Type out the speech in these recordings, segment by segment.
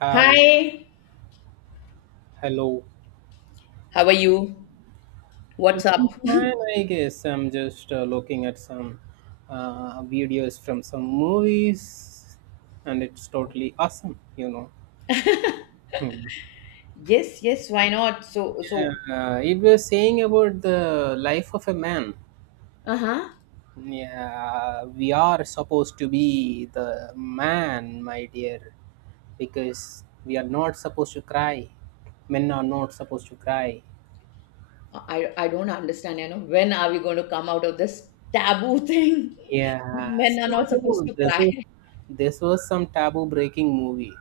Hi, Hi, hello. how are you? What's up? Doing fine, I guess. I'm just looking at some videos from some movies, and it's totally awesome, you know. Hmm. Yes, yes, why not? Yeah, it was saying about the life of a man. Uh-huh. Yeah, we are supposed to be the man, my dear, because we are not supposed to cry. Men are not supposed to cry. I don't understand, you know, when are we going to come out of this taboo thing? Yeah, so Men are not supposed no, to cry. This was some taboo breaking movie.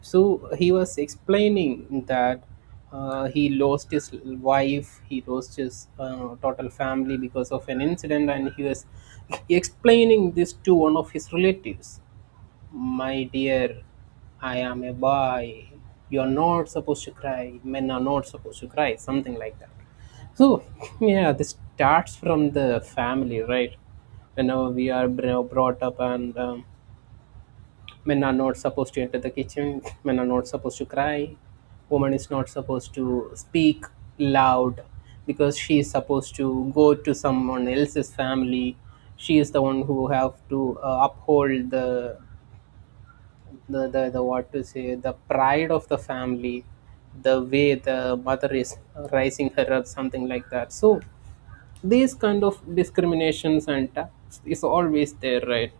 So he was explaining that he lost his wife, he lost his total family because of an incident, and he was explaining this to one of his relatives. My dear, I am a boy. You're not supposed to cry. Men are not supposed to cry. Something like that. So, yeah, this starts from the family, right? Whenever we are brought up, and men are not supposed to enter the kitchen, men are not supposed to cry, woman is not supposed to speak loud because she is supposed to go to someone else's family. She is the one who have to uphold the the what to say, the pride of the family, the way the mother is raising her up, something like that. So these kind of discriminations and tax is always there, right?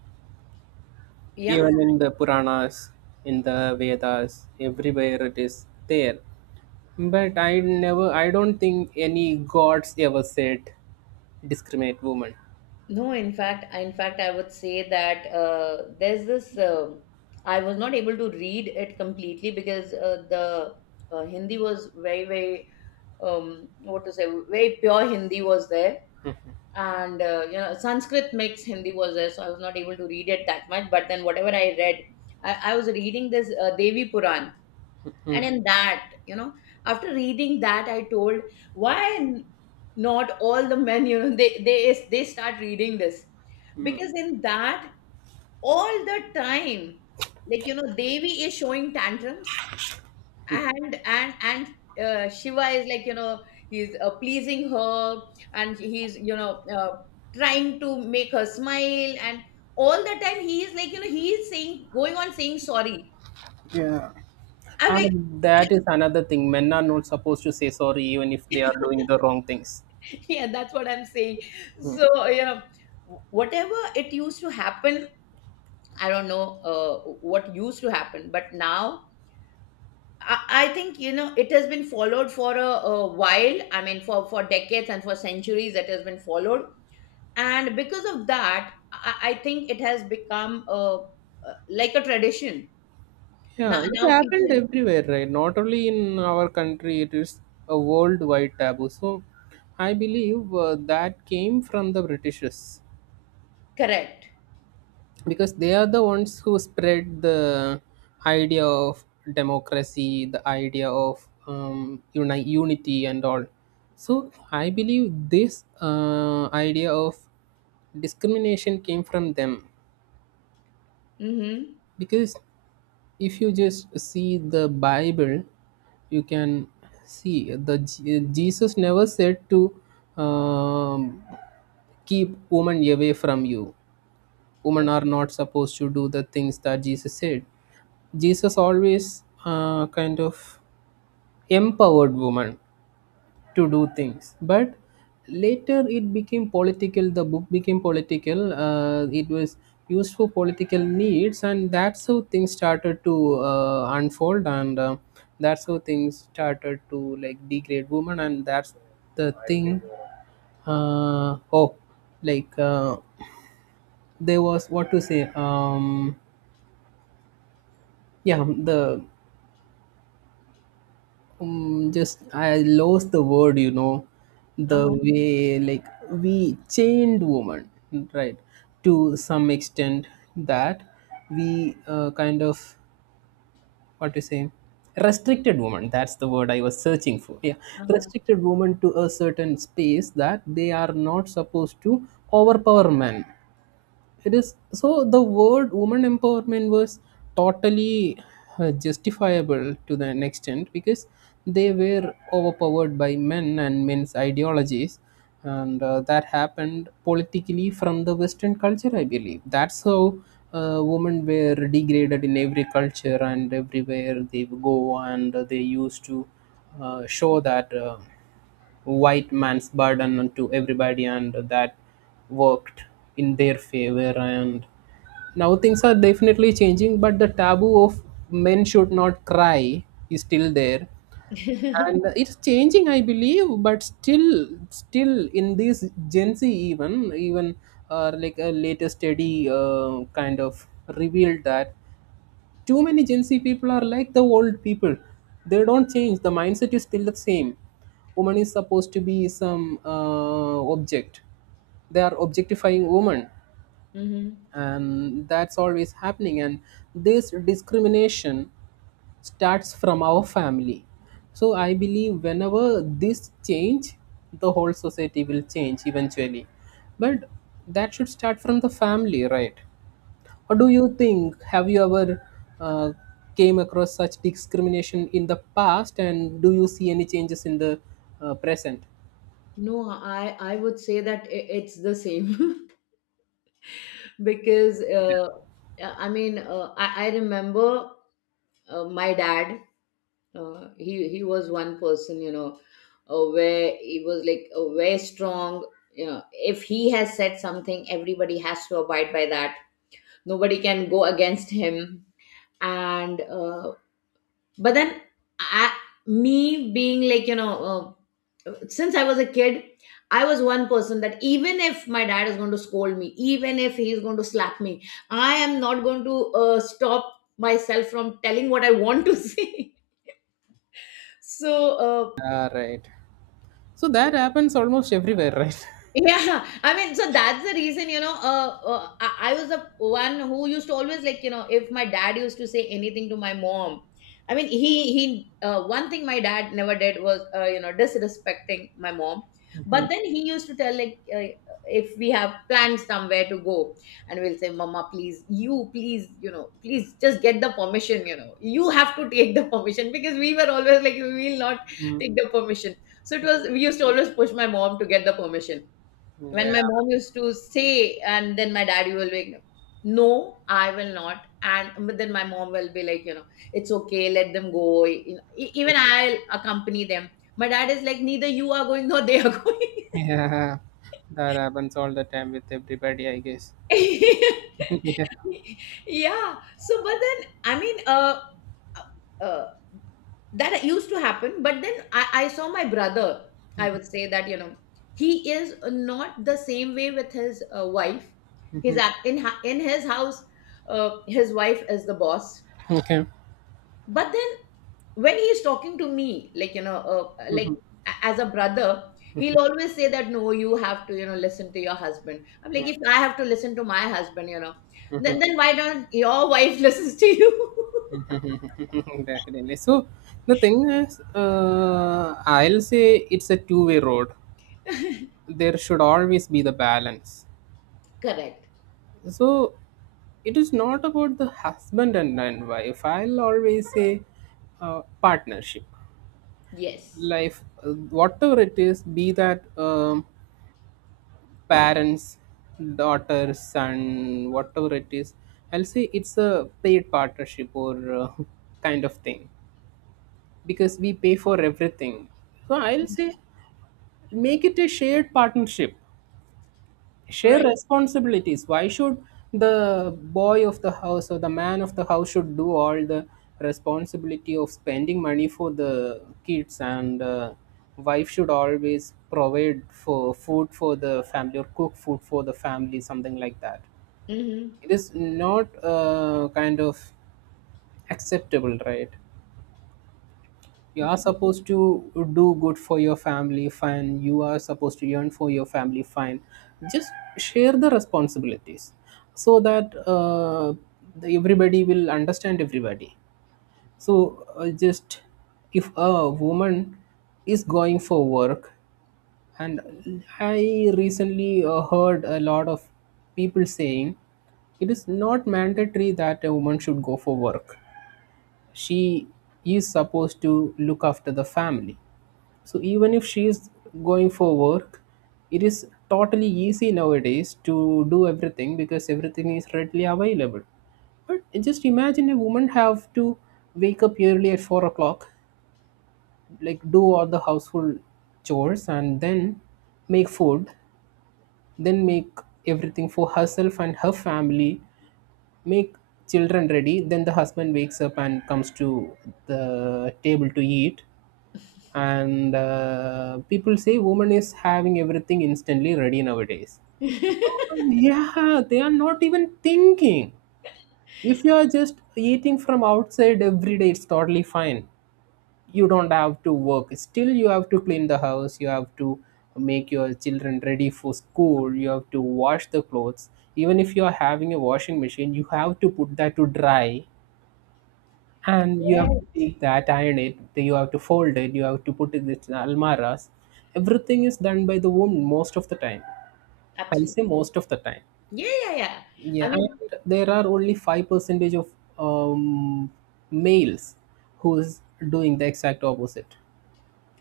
Yeah, Even in the puranas, in the vedas, everywhere it is there. But I don't think any gods ever said discriminate women. no, in fact, I would say that there's I was not able to read it completely because the Hindi was very, very, what to say, very pure Hindi was there. And you know, Sanskrit makes Hindi was there, so I was not able to read it that much, but then whatever I read, I was reading this Devi Puran, Hmm. and in that, you know, after reading that I told, why not all the men, you know, they start reading this, because in that, all the time, like, you know, Devi is showing tantrums, and Shiva is, like, you know, he's pleasing her, and he's, you know, trying to make her smile, and all the time he is like, you know, he is saying, going on saying sorry. Yeah. I'm like, And that is another thing. Men are not supposed to say sorry even if they are doing the wrong things. yeah, that's what I'm saying. So, you know, whatever it used to happen, I don't know what used to happen, but now I think, you know, it has been followed for a while. I mean, for decades and for centuries it has been followed, and because of that, I think it has become a like a tradition now. Yeah, it Now happened people. everywhere, right? Not only in our country, it is a worldwide taboo. So, I believe that came from the Britishers, Correct. because they are the ones who spread the idea of democracy, the idea of unity, and all. So, I believe this idea of discrimination came from them, Mm-hmm. because if you just see the Bible, you can see the Jesus never said to um, keep women away from you. Women are not supposed to do the things that Jesus said. Jesus always kind of empowered women to do things. But later it became political, the book became political. It was used for political needs, and that's how things started to unfold, and that's how things started to, like, degrade women. And that's the thing. uh, oh like uh, there was, what to say, yeah the just I lost the word, you know, the Uh-huh. way, like, we chained woman, right, to some extent, that we, kind of, what to say, restricted woman. That's the word I was searching for, yeah. Restricted woman to a certain space, that they are not supposed to overpower men. It is so. The word woman empowerment was totally justifiable to the an extent, because they were overpowered by men and men's ideologies. And that happened politically from the western culture, I believe. That's how women were degraded in every culture and everywhere they go. And they used to show that white man's burden onto everybody, and that worked in their favor. And now things are definitely changing, but the taboo of men should not cry is still there. Uh-huh. And it's changing, I believe, but still, in this Gen Z, even, like, a latest study kind of revealed that too many Gen Z people are like the old people. They don't change. The mindset is still the same. Woman is supposed to be some object. They are objectifying woman, Hmm. and that's always happening. And this discrimination starts from our family. So I believe whenever this change, the whole society will change eventually. But that should start from the family, right? Or do you think, have you ever uh, came across such discrimination in the past, and do you see any changes in the present? No, I would say that it's the same, because I remember my dad, he was one person, you know, where he was like very strong. You know, if he has said something, everybody has to abide by that. Nobody can go against him. And but then, I, me being like, you know, since I was a kid, I was one person that even if my dad is going to scold me, even if he's going to slap me, I am not going to stop myself from telling what I want to say. so uh, Ah, right. So that happens almost everywhere, right? Yeah, I mean, so that's the reason, you know, I was the one who used to always, like, you know, if my dad used to say anything to my mom, I mean, one thing my dad never did was, you know, disrespecting my mom. But then he used to tell, like, if we have plans somewhere to go, and we'll say, Mama, please, you know, please just get the permission, you know, you have to take the permission, because we were always like, we will not take the permission. So it was, we used to always push my mom to get the permission. When Yeah, my mom used to say, and then my daddy will be like, no, I will not, and but then my mom will be like, you know, it's okay, let them go, you know, even I'll accompany them. My dad is like, neither you are going nor they are going. yeah, that happens all the time with everybody, I guess. Yeah. Yeah, so but then I mean, uh, that used to happen, but then I saw my brother. I would say that, you know, he is not the same way with his wife. He's in his house, his wife is the boss. Okay. But then when he's talking to me, like, you know, as a brother, he'll always say that no, you have to, you know, listen to your husband. I'm like, if I have to listen to my husband, you know, then why don't your wife listens to you? Definitely. So the thing is, I'll say it's a two-way road. There should always be the balance. Correct. So it is not about the husband and, wife. I'll always say partnership Yes. life, whatever it is, be that parents, daughter, son, whatever it is. I'll say it's a paid partnership, or uh, kind of thing, because we pay for everything. So I'll say make it a shared partnership. Share Right. responsibilities. Why should the boy of the house or the man of the house should do all the responsibility of spending money for the kids, and wife should always provide for food for the family or cook food for the family, something like that? Hmm. It is not, kind of, acceptable, right? You are supposed to do good for your family, fine. You are supposed to earn for your family, fine. Just share the responsibilities, so that everybody will understand everybody. So just, if a woman is going for work, and I recently heard a lot of people saying it is not mandatory that a woman should go for work. She is supposed to look after the family. So even if she is going for work, it is totally easy nowadays to do everything, because everything is readily available. But just imagine, a woman have to wake up early at 4 o'clock, like, do all the household chores, and then make food, then make everything for herself and her family, make children ready, then the husband wakes up and comes to the table to eat. And people say woman is having everything instantly ready nowadays. Yeah, they are not even thinking. If you are just eating from outside every day, it's totally fine. You don't have to work. Still, you have to clean the house, you have to make your children ready for school, you have to wash the clothes. Even if you are having a washing machine, you have to put that to dry, and you Yeah, have to take that, iron it, then you have to fold it, you have to put it in almaras. Everything is done by the woman most of the time. I say absolutely. most of the time. Yeah, yeah, yeah. Yeah, I and mean, there are only 5 percentage of um, males who is doing the exact opposite.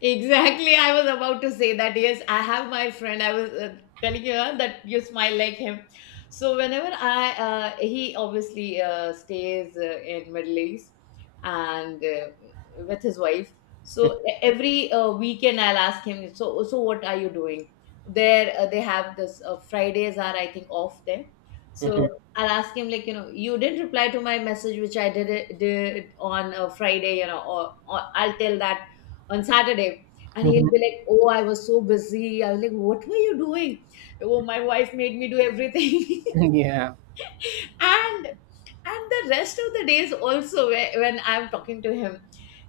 exactly, I was about to say that. Yes, I have my friend. I was telling you that you smile like him. So whenever he obviously stays in Middle East and with his wife. So every weekend I'll ask him. So so what are you doing? There they have this Fridays are I think off there. Mhm. So I'll ask him, like, you know, you didn't reply to my message which did on a Friday, you know, or I'll tell that on Saturday. And he'll Mhm. be like, Oh, I was so busy. I was like, what were you doing? Oh, my wife made me do everything. Yeah. and and the rest of the days also, when I'm talking to him,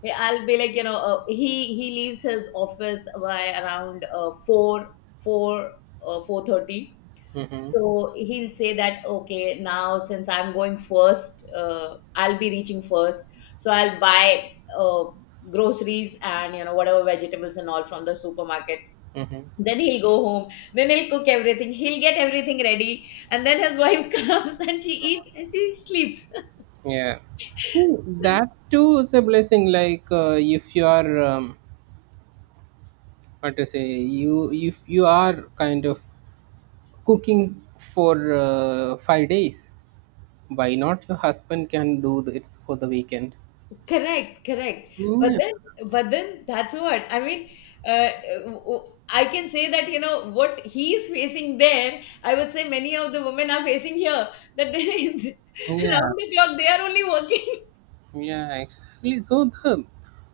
I'll be like, you know, he leaves his office by around four 4:30. Hmm. So he'll say that, okay, now since I'm going first, I'll be reaching first. So I'll buy uh, groceries and, you know, whatever vegetables and all from the supermarket. Hmm. Then he'll go home. Then he'll cook everything. He'll get everything ready. And then his wife comes and she eats and she sleeps. Yeah. Ooh, that too is a blessing. Like, if you are, what to say, you, if you are kind of cooking for 5 days, why not? Your husband can do this for the weekend. Correct, correct. But Yeah, then, but then that's what I mean. Uh, w- w- I can say that, you know, what he is facing there, I would say many of the women are facing here. That they, yeah, round the clock, they are only working. yeah, exactly. So the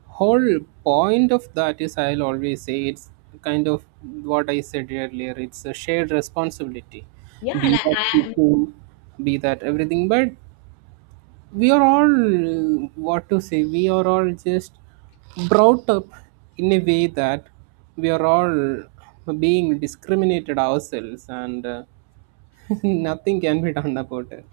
whole point of that is, I'll always say it's kind of what I said earlier. It's a shared responsibility, Yeah, be that cooking, be that everything. But we are all, what to say, we are all just brought up in a way that we are all being discriminated ourselves, and nothing can be done about it.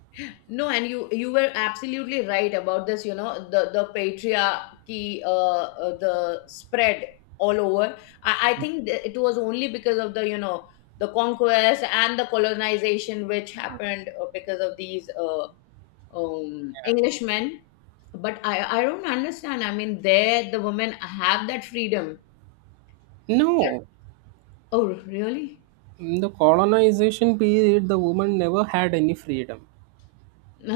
no, and you were absolutely right about this. You know, the patriarchy, the spread all over. I think it was only because of, the you know, the conquest and the colonization which happened because of these Englishmen. But I don't understand. I mean, there the women have that freedom. No, Oh, really? in the colonization period the woman never had any freedom.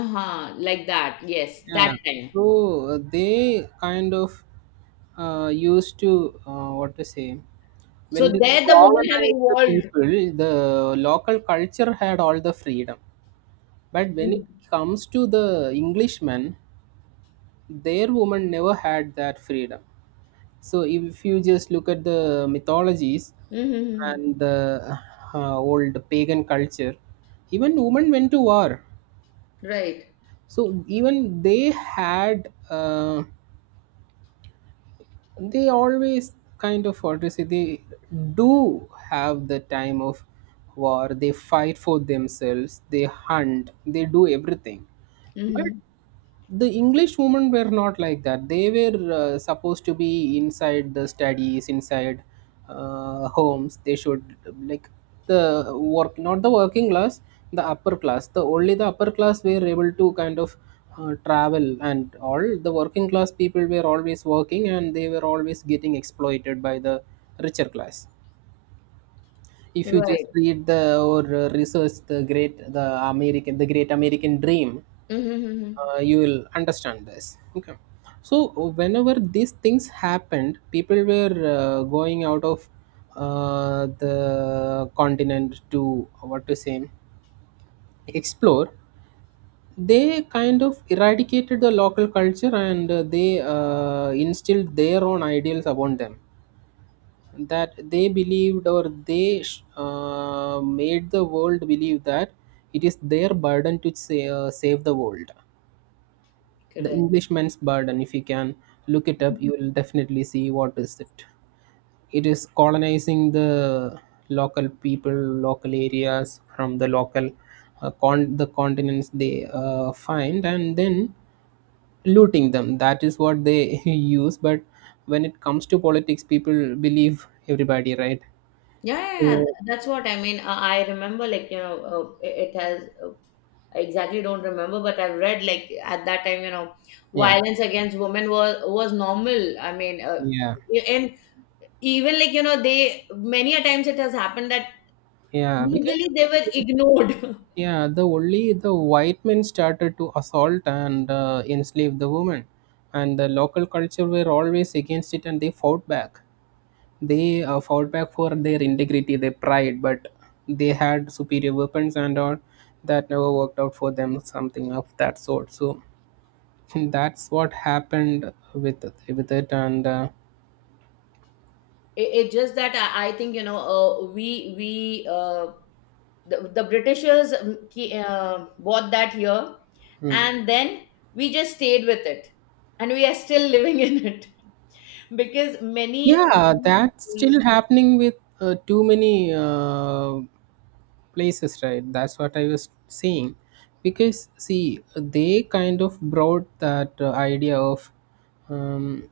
Uh-huh, like that. Yes, Yeah, that time. so they kind of used to, what to say, when So they there the women have colonized the evolved. people, the local culture had all the freedom. But when it comes to the Englishmen, their women never had that freedom. So if you just look at the mythologies Hmm. and the old pagan culture, even women went to war. Right. So even they had, they always kind of, what to say, they do have the time of war. They fight for themselves. They hunt. They do everything. But Mm-hmm. the English women were not like that. They were supposed to be inside the studies, inside homes. They should, like, the work, not the working class, the upper class. The only the upper class were able to kind of travel and all. The working class people were always working, and they were always getting exploited by the richer class. If you Right. just read the, or research the great, the American, the Great American Dream, Mm-hmm. You will understand this. Okay, so whenever these things happened, people were going out of the continent to, what to say, explore. They kind of eradicated the local culture, and they instilled their own ideals upon them, that they believed, or made the world believe that it is their burden to, say, save the world. The Correct. Englishman's burden, if you can look it up, you will definitely see what is it. It is colonizing the local people, local areas, from the local the continents they find, and then looting them. That is what they use. But when it comes to politics, people believe everybody, right? Yeah, yeah, yeah. So That's what I mean. I remember, like, you know, it has, I exactly don't remember, but I've read, like, at that time, you know, yeah, violence against women was normal. I mean, yeah, and even, like, you know, they, many a times it has happened that yeah. Because legally they were ignored. yeah, the only the white men started to assault and enslave the women, and the local culture were always against it, and they fought back. They fought back for their integrity, their pride, but they had superior weapons and all. That never worked out for them, something of that sort. So that's what happened with it, and. It just that I think, you know, the Britishers bought that here, hmm. and then we just stayed with it, and we are still living in it. Because many, Yeah, many that's cities. still happening with too many places, right? That's what I was saying, because see, they kind of brought that idea of, um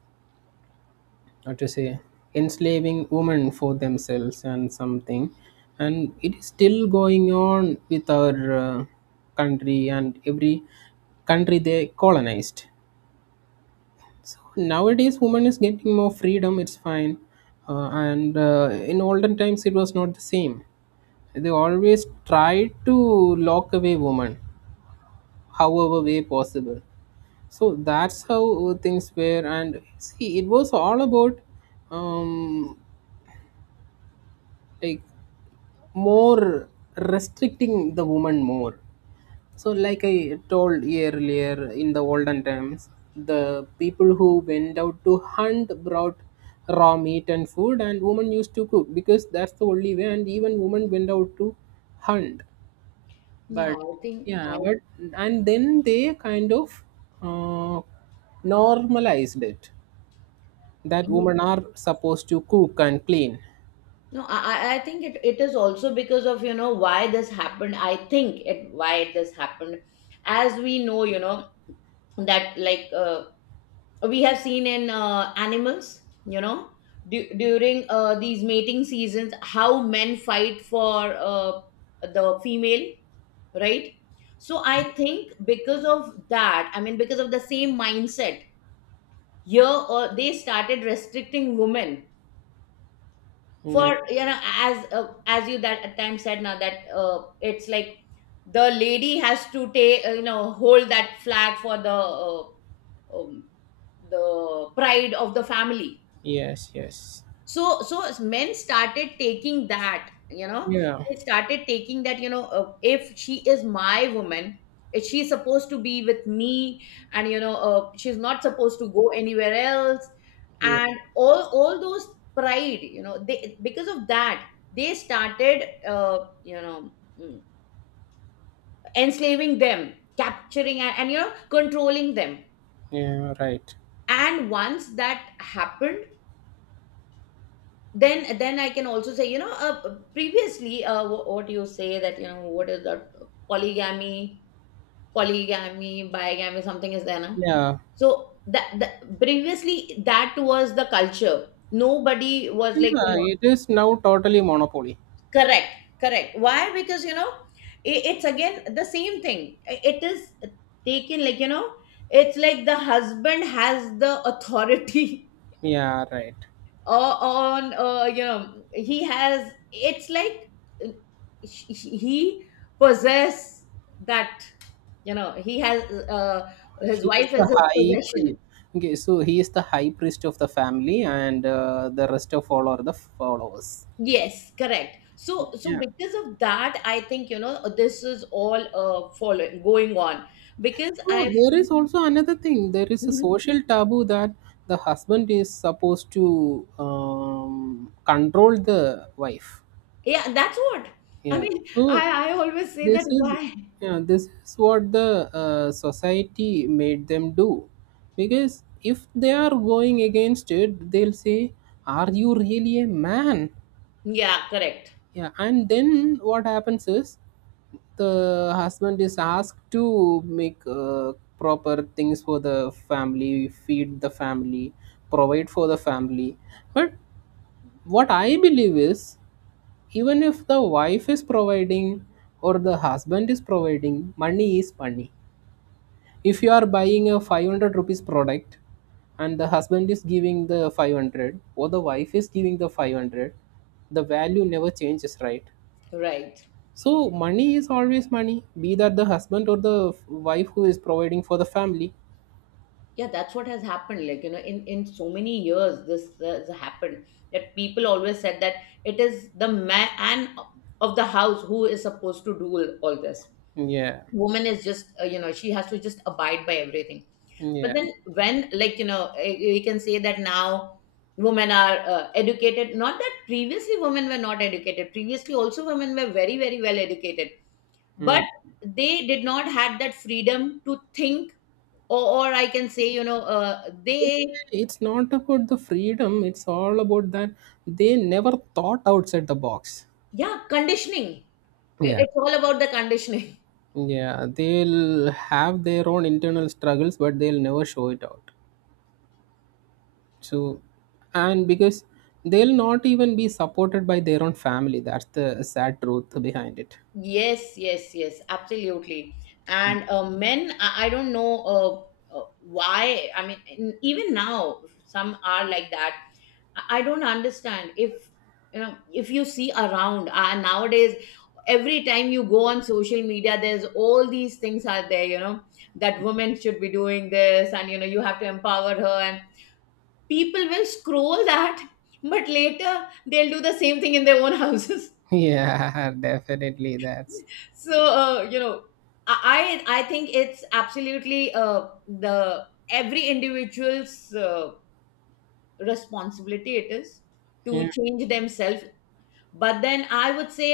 how to say, enslaving women for themselves and something, and it is still going on with our country and every country they colonized. Nowadays woman is getting more freedom, it's fine. And In olden times it was not the same. They always tried to lock away women however way possible. So that's how things were. And see, it was all about, um like more restricting the woman more. So like I told earlier, in the olden times the people who went out to hunt brought raw meat and food, and women used to cook because that's the only way. And even women went out to hunt. Yeah, But I think I, yeah, but and then they kind of uh, normalized it, that women are supposed to cook and clean. no, I think it is also because of, you know, why this happened, I think it why this happened. As we know, you know, that like we have seen in animals, you know, during these mating seasons, how men fight for the female, right? So I think because of that, I mean, because of the same mindset here, they started restricting women Yeah. for, you know, as you that at times said, now that it's like the lady has to take, you know, hold that flag for um, the pride of the family. Yes, yes. So so men started taking that, you know, Yeah. they started taking that, you know, if she is my woman, if she's supposed to be with me, and you know, she's not supposed to go anywhere else, Yeah, and all those pride, you know, they, because of that, they started you know, mm, enslaving them, capturing and you know, controlling them. yeah, right. And once that happened, then I can also say, you know, previously what you say, that you know, what is that, polygamy, polygamy, bigamy, something is there now. Yeah, So that previously that was the culture, nobody was like, you yeah, know. it is now totally monopoly. Correct, correct. Why? Because, you know, it's again the same thing. It is taken like, you know, it's like the husband has the authority. Yeah, right. On you know, he has, it's like, uh, he possess that, you know, he has uh, his He is wife as the his high possession. priest. Okay, so he is the high priest of the family, and the rest of all are the followers. Yes, correct. So so Yeah. because of that I think, you know, this is all following going on. Because So I there feel. is also another thing. There is a Mhm. social taboo that the husband is supposed to control the wife. Yeah, that's what I Yeah. mean. So I I always say that this is, why. yeah, this is what the society made them do, because if they are going against it, they'll say, "Are you really a man? Yeah, correct. Yeah, and then what happens is the husband is asked to make proper things for the family, feed the family, provide for the family. But what I believe is, even if the wife is providing or the husband is providing, money is money. If you are buying a 500 rupees product and the husband is giving the 500 or the wife is giving the 500, the value never changes, right? Right. So money is always money, be that the husband or the wife who is providing for the family. Yeah, that's what has happened, like, you know, in so many years this has happened, that people always said that it is the man of the house who is supposed to do all this. Yeah, Woman is just you know, she has to just abide by everything. But yeah. then when, like, you know, we can say that now women are educated. Not that previously women were not educated, previously also women were very very well educated, but Mm. they did not had that freedom to think, or I can say, you know, It's not about the freedom, it's all about that they never thought outside the box. yeah, conditioning. Yeah, It's all about the conditioning. yeah. They'll have their own internal struggles, but they'll never show it out. So, and because they'll not even be supported by their own family, that's the sad truth behind it. Yes, yes, yes, absolutely. And men, I don't know why. I mean, even now, some are like that. I don't understand if, you know, if you see around nowadays. Every time you go on social media, there's all these things are there. You know that women should be doing this, and you know you have to empower her, and people will scroll that, but later they'll do the same thing in their own houses. Yeah, definitely. That's So you know, I think it's absolutely the every individual's uh, responsibility it is to yeah, change themselves. But then I would say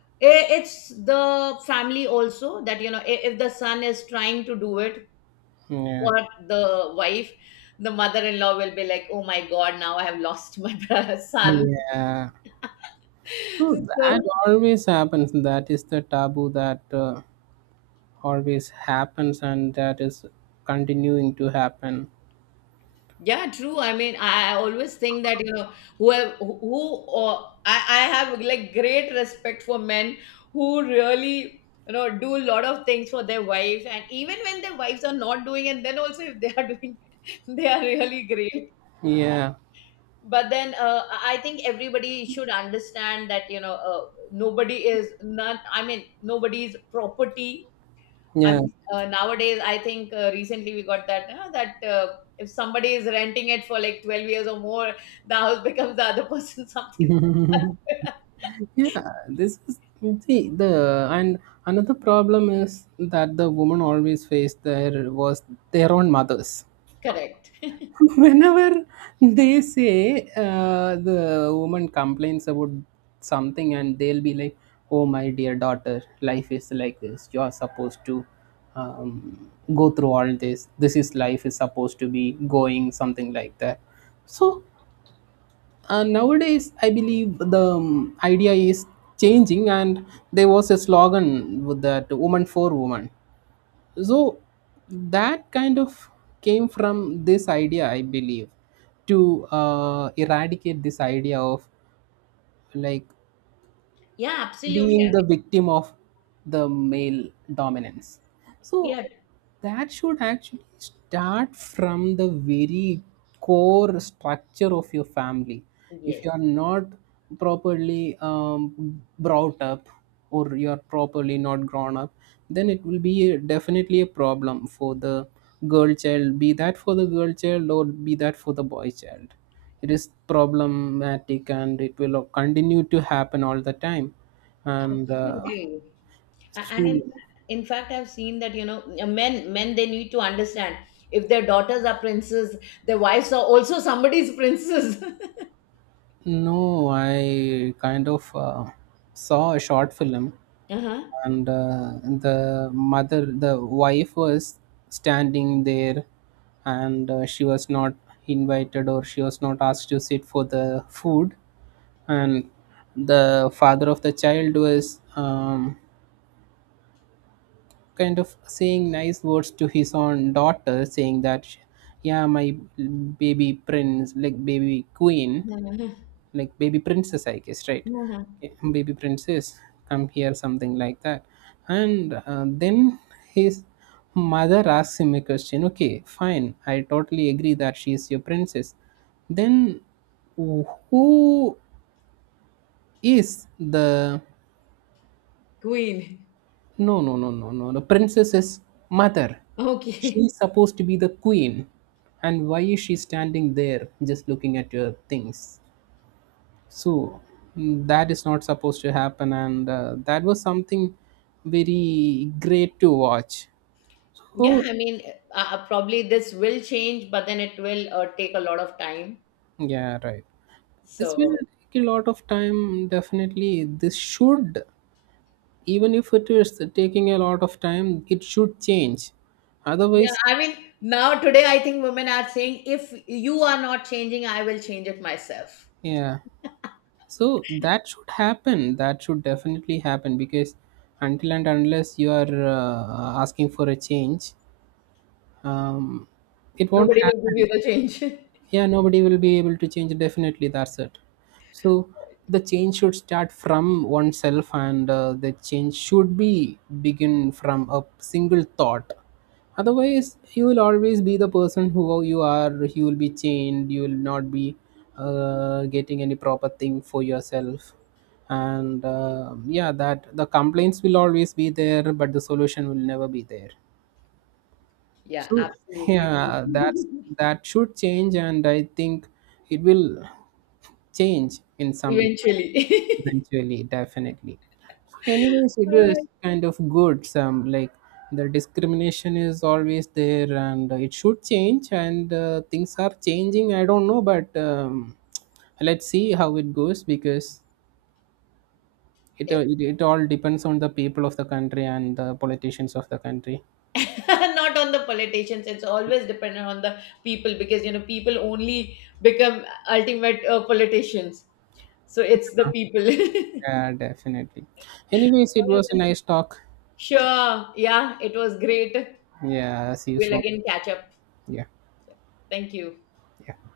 it's the family also, that you know, if the son is trying to do it yeah. for the wife, the mother-in-law will be like, oh my god, now I have lost my son. Yeah. Oh, that So always happens. That is the taboo that always happens, and that is continuing to happen. yeah, true. I mean, I always think that, you know, whoever who or I have like great respect for men who really, you know, do a lot of things for their wives, and even when their wives are not doing, and then also if they are doing, they are really great. Yeah. But then I think everybody should understand that, you know, nobody is none. I mean, nobody's property. I Yeah. mean, nowadays, I think recently we got that if somebody is renting it for like 12 years or more, the house becomes the other person something. Yeah. This is, see the, and another problem is that the women always face their was their own mothers. Correct. Whenever they say, the woman complains about something, and they'll be like, "Oh my dear daughter, life is like this, you are supposed to, um, go through all this, this is life, is supposed to be going," something like that. So nowadays I believe the idea is changing, and there was a slogan with that, woman for woman. So that kind of came from this idea, I believe, to eradicate this idea of, like, Yeah, absolutely. being the victim of the male dominance. So Yeah. that should actually start from the very core structure of your family. If Yes, you are not properly brought up, or you are properly not grown up, then it will be a, definitely a problem for the girl child, be that for the girl child or be that for the boy child. It is problematic and it will continue to happen all the time, and absolutely. And so- in fact, I've seen that, you know, men they need to understand, if their daughters are princes, their wives are also somebody's princes. no, I kind of saw a short film, Uh-huh. and the mother, the wife was standing there, and she was not invited, or she was not asked to sit for the food, and the father of the child was, kind of saying nice words to his own daughter, saying that, "Yeah, my baby prince, like baby queen, Uh-huh. like baby princess, I guess, right?" Uh-huh. Eh, baby princess, come here, something like that. And then his mother asks him a question, "Okay, fine, I totally agree that she is your princess. Then who is the..." Queen. "No, no, no, no, no, the princess's mother, Okay. she's supposed to be the queen. And why is she standing there just looking at your things?" So, mm, that is not supposed to happen. And that was something very great to watch. Yeah, So I mean, probably this will change, but then it will take a lot of time. yeah, right, this will So, take a lot of time, definitely. This should, even if it is taking a lot of time, it should change, yeah, otherwise. I mean, now today I think women are saying, if you are not changing, I will change it myself. Yeah, so that should happen, that should definitely happen, because until and unless you are asking for a change, um, it won't Nobody will give happen. you the change. Yeah, nobody will be able to change, definitely, that's it. So the change should start from oneself, and the change should be begin from a single thought. Otherwise you will always be the person who you are, you will be chained, you will not be getting any proper thing for yourself. And yeah, that the complaints will always be there, but the solution will never be there. Yeah, So absolutely. yeah, that's, that should change, and I think it will change in some time. Eventually. Eventually, definitely. So, anyways, it All was kind of good. Some like, the discrimination is always there, and it should change, and things are changing. I don't know, but let's see how it goes, because it, uh, right. it it all depends on the people of the country and the politicians of the country. Not on the politicians. It's always dependent on the people, because you know, people only become ultimate politicians. So it's the people. Yeah, definitely. Anyways, it All right, was a nice talk. sure. Yeah, it was great. Yeah, see you We'll soon. again catch up. Yeah, Thank you. yeah.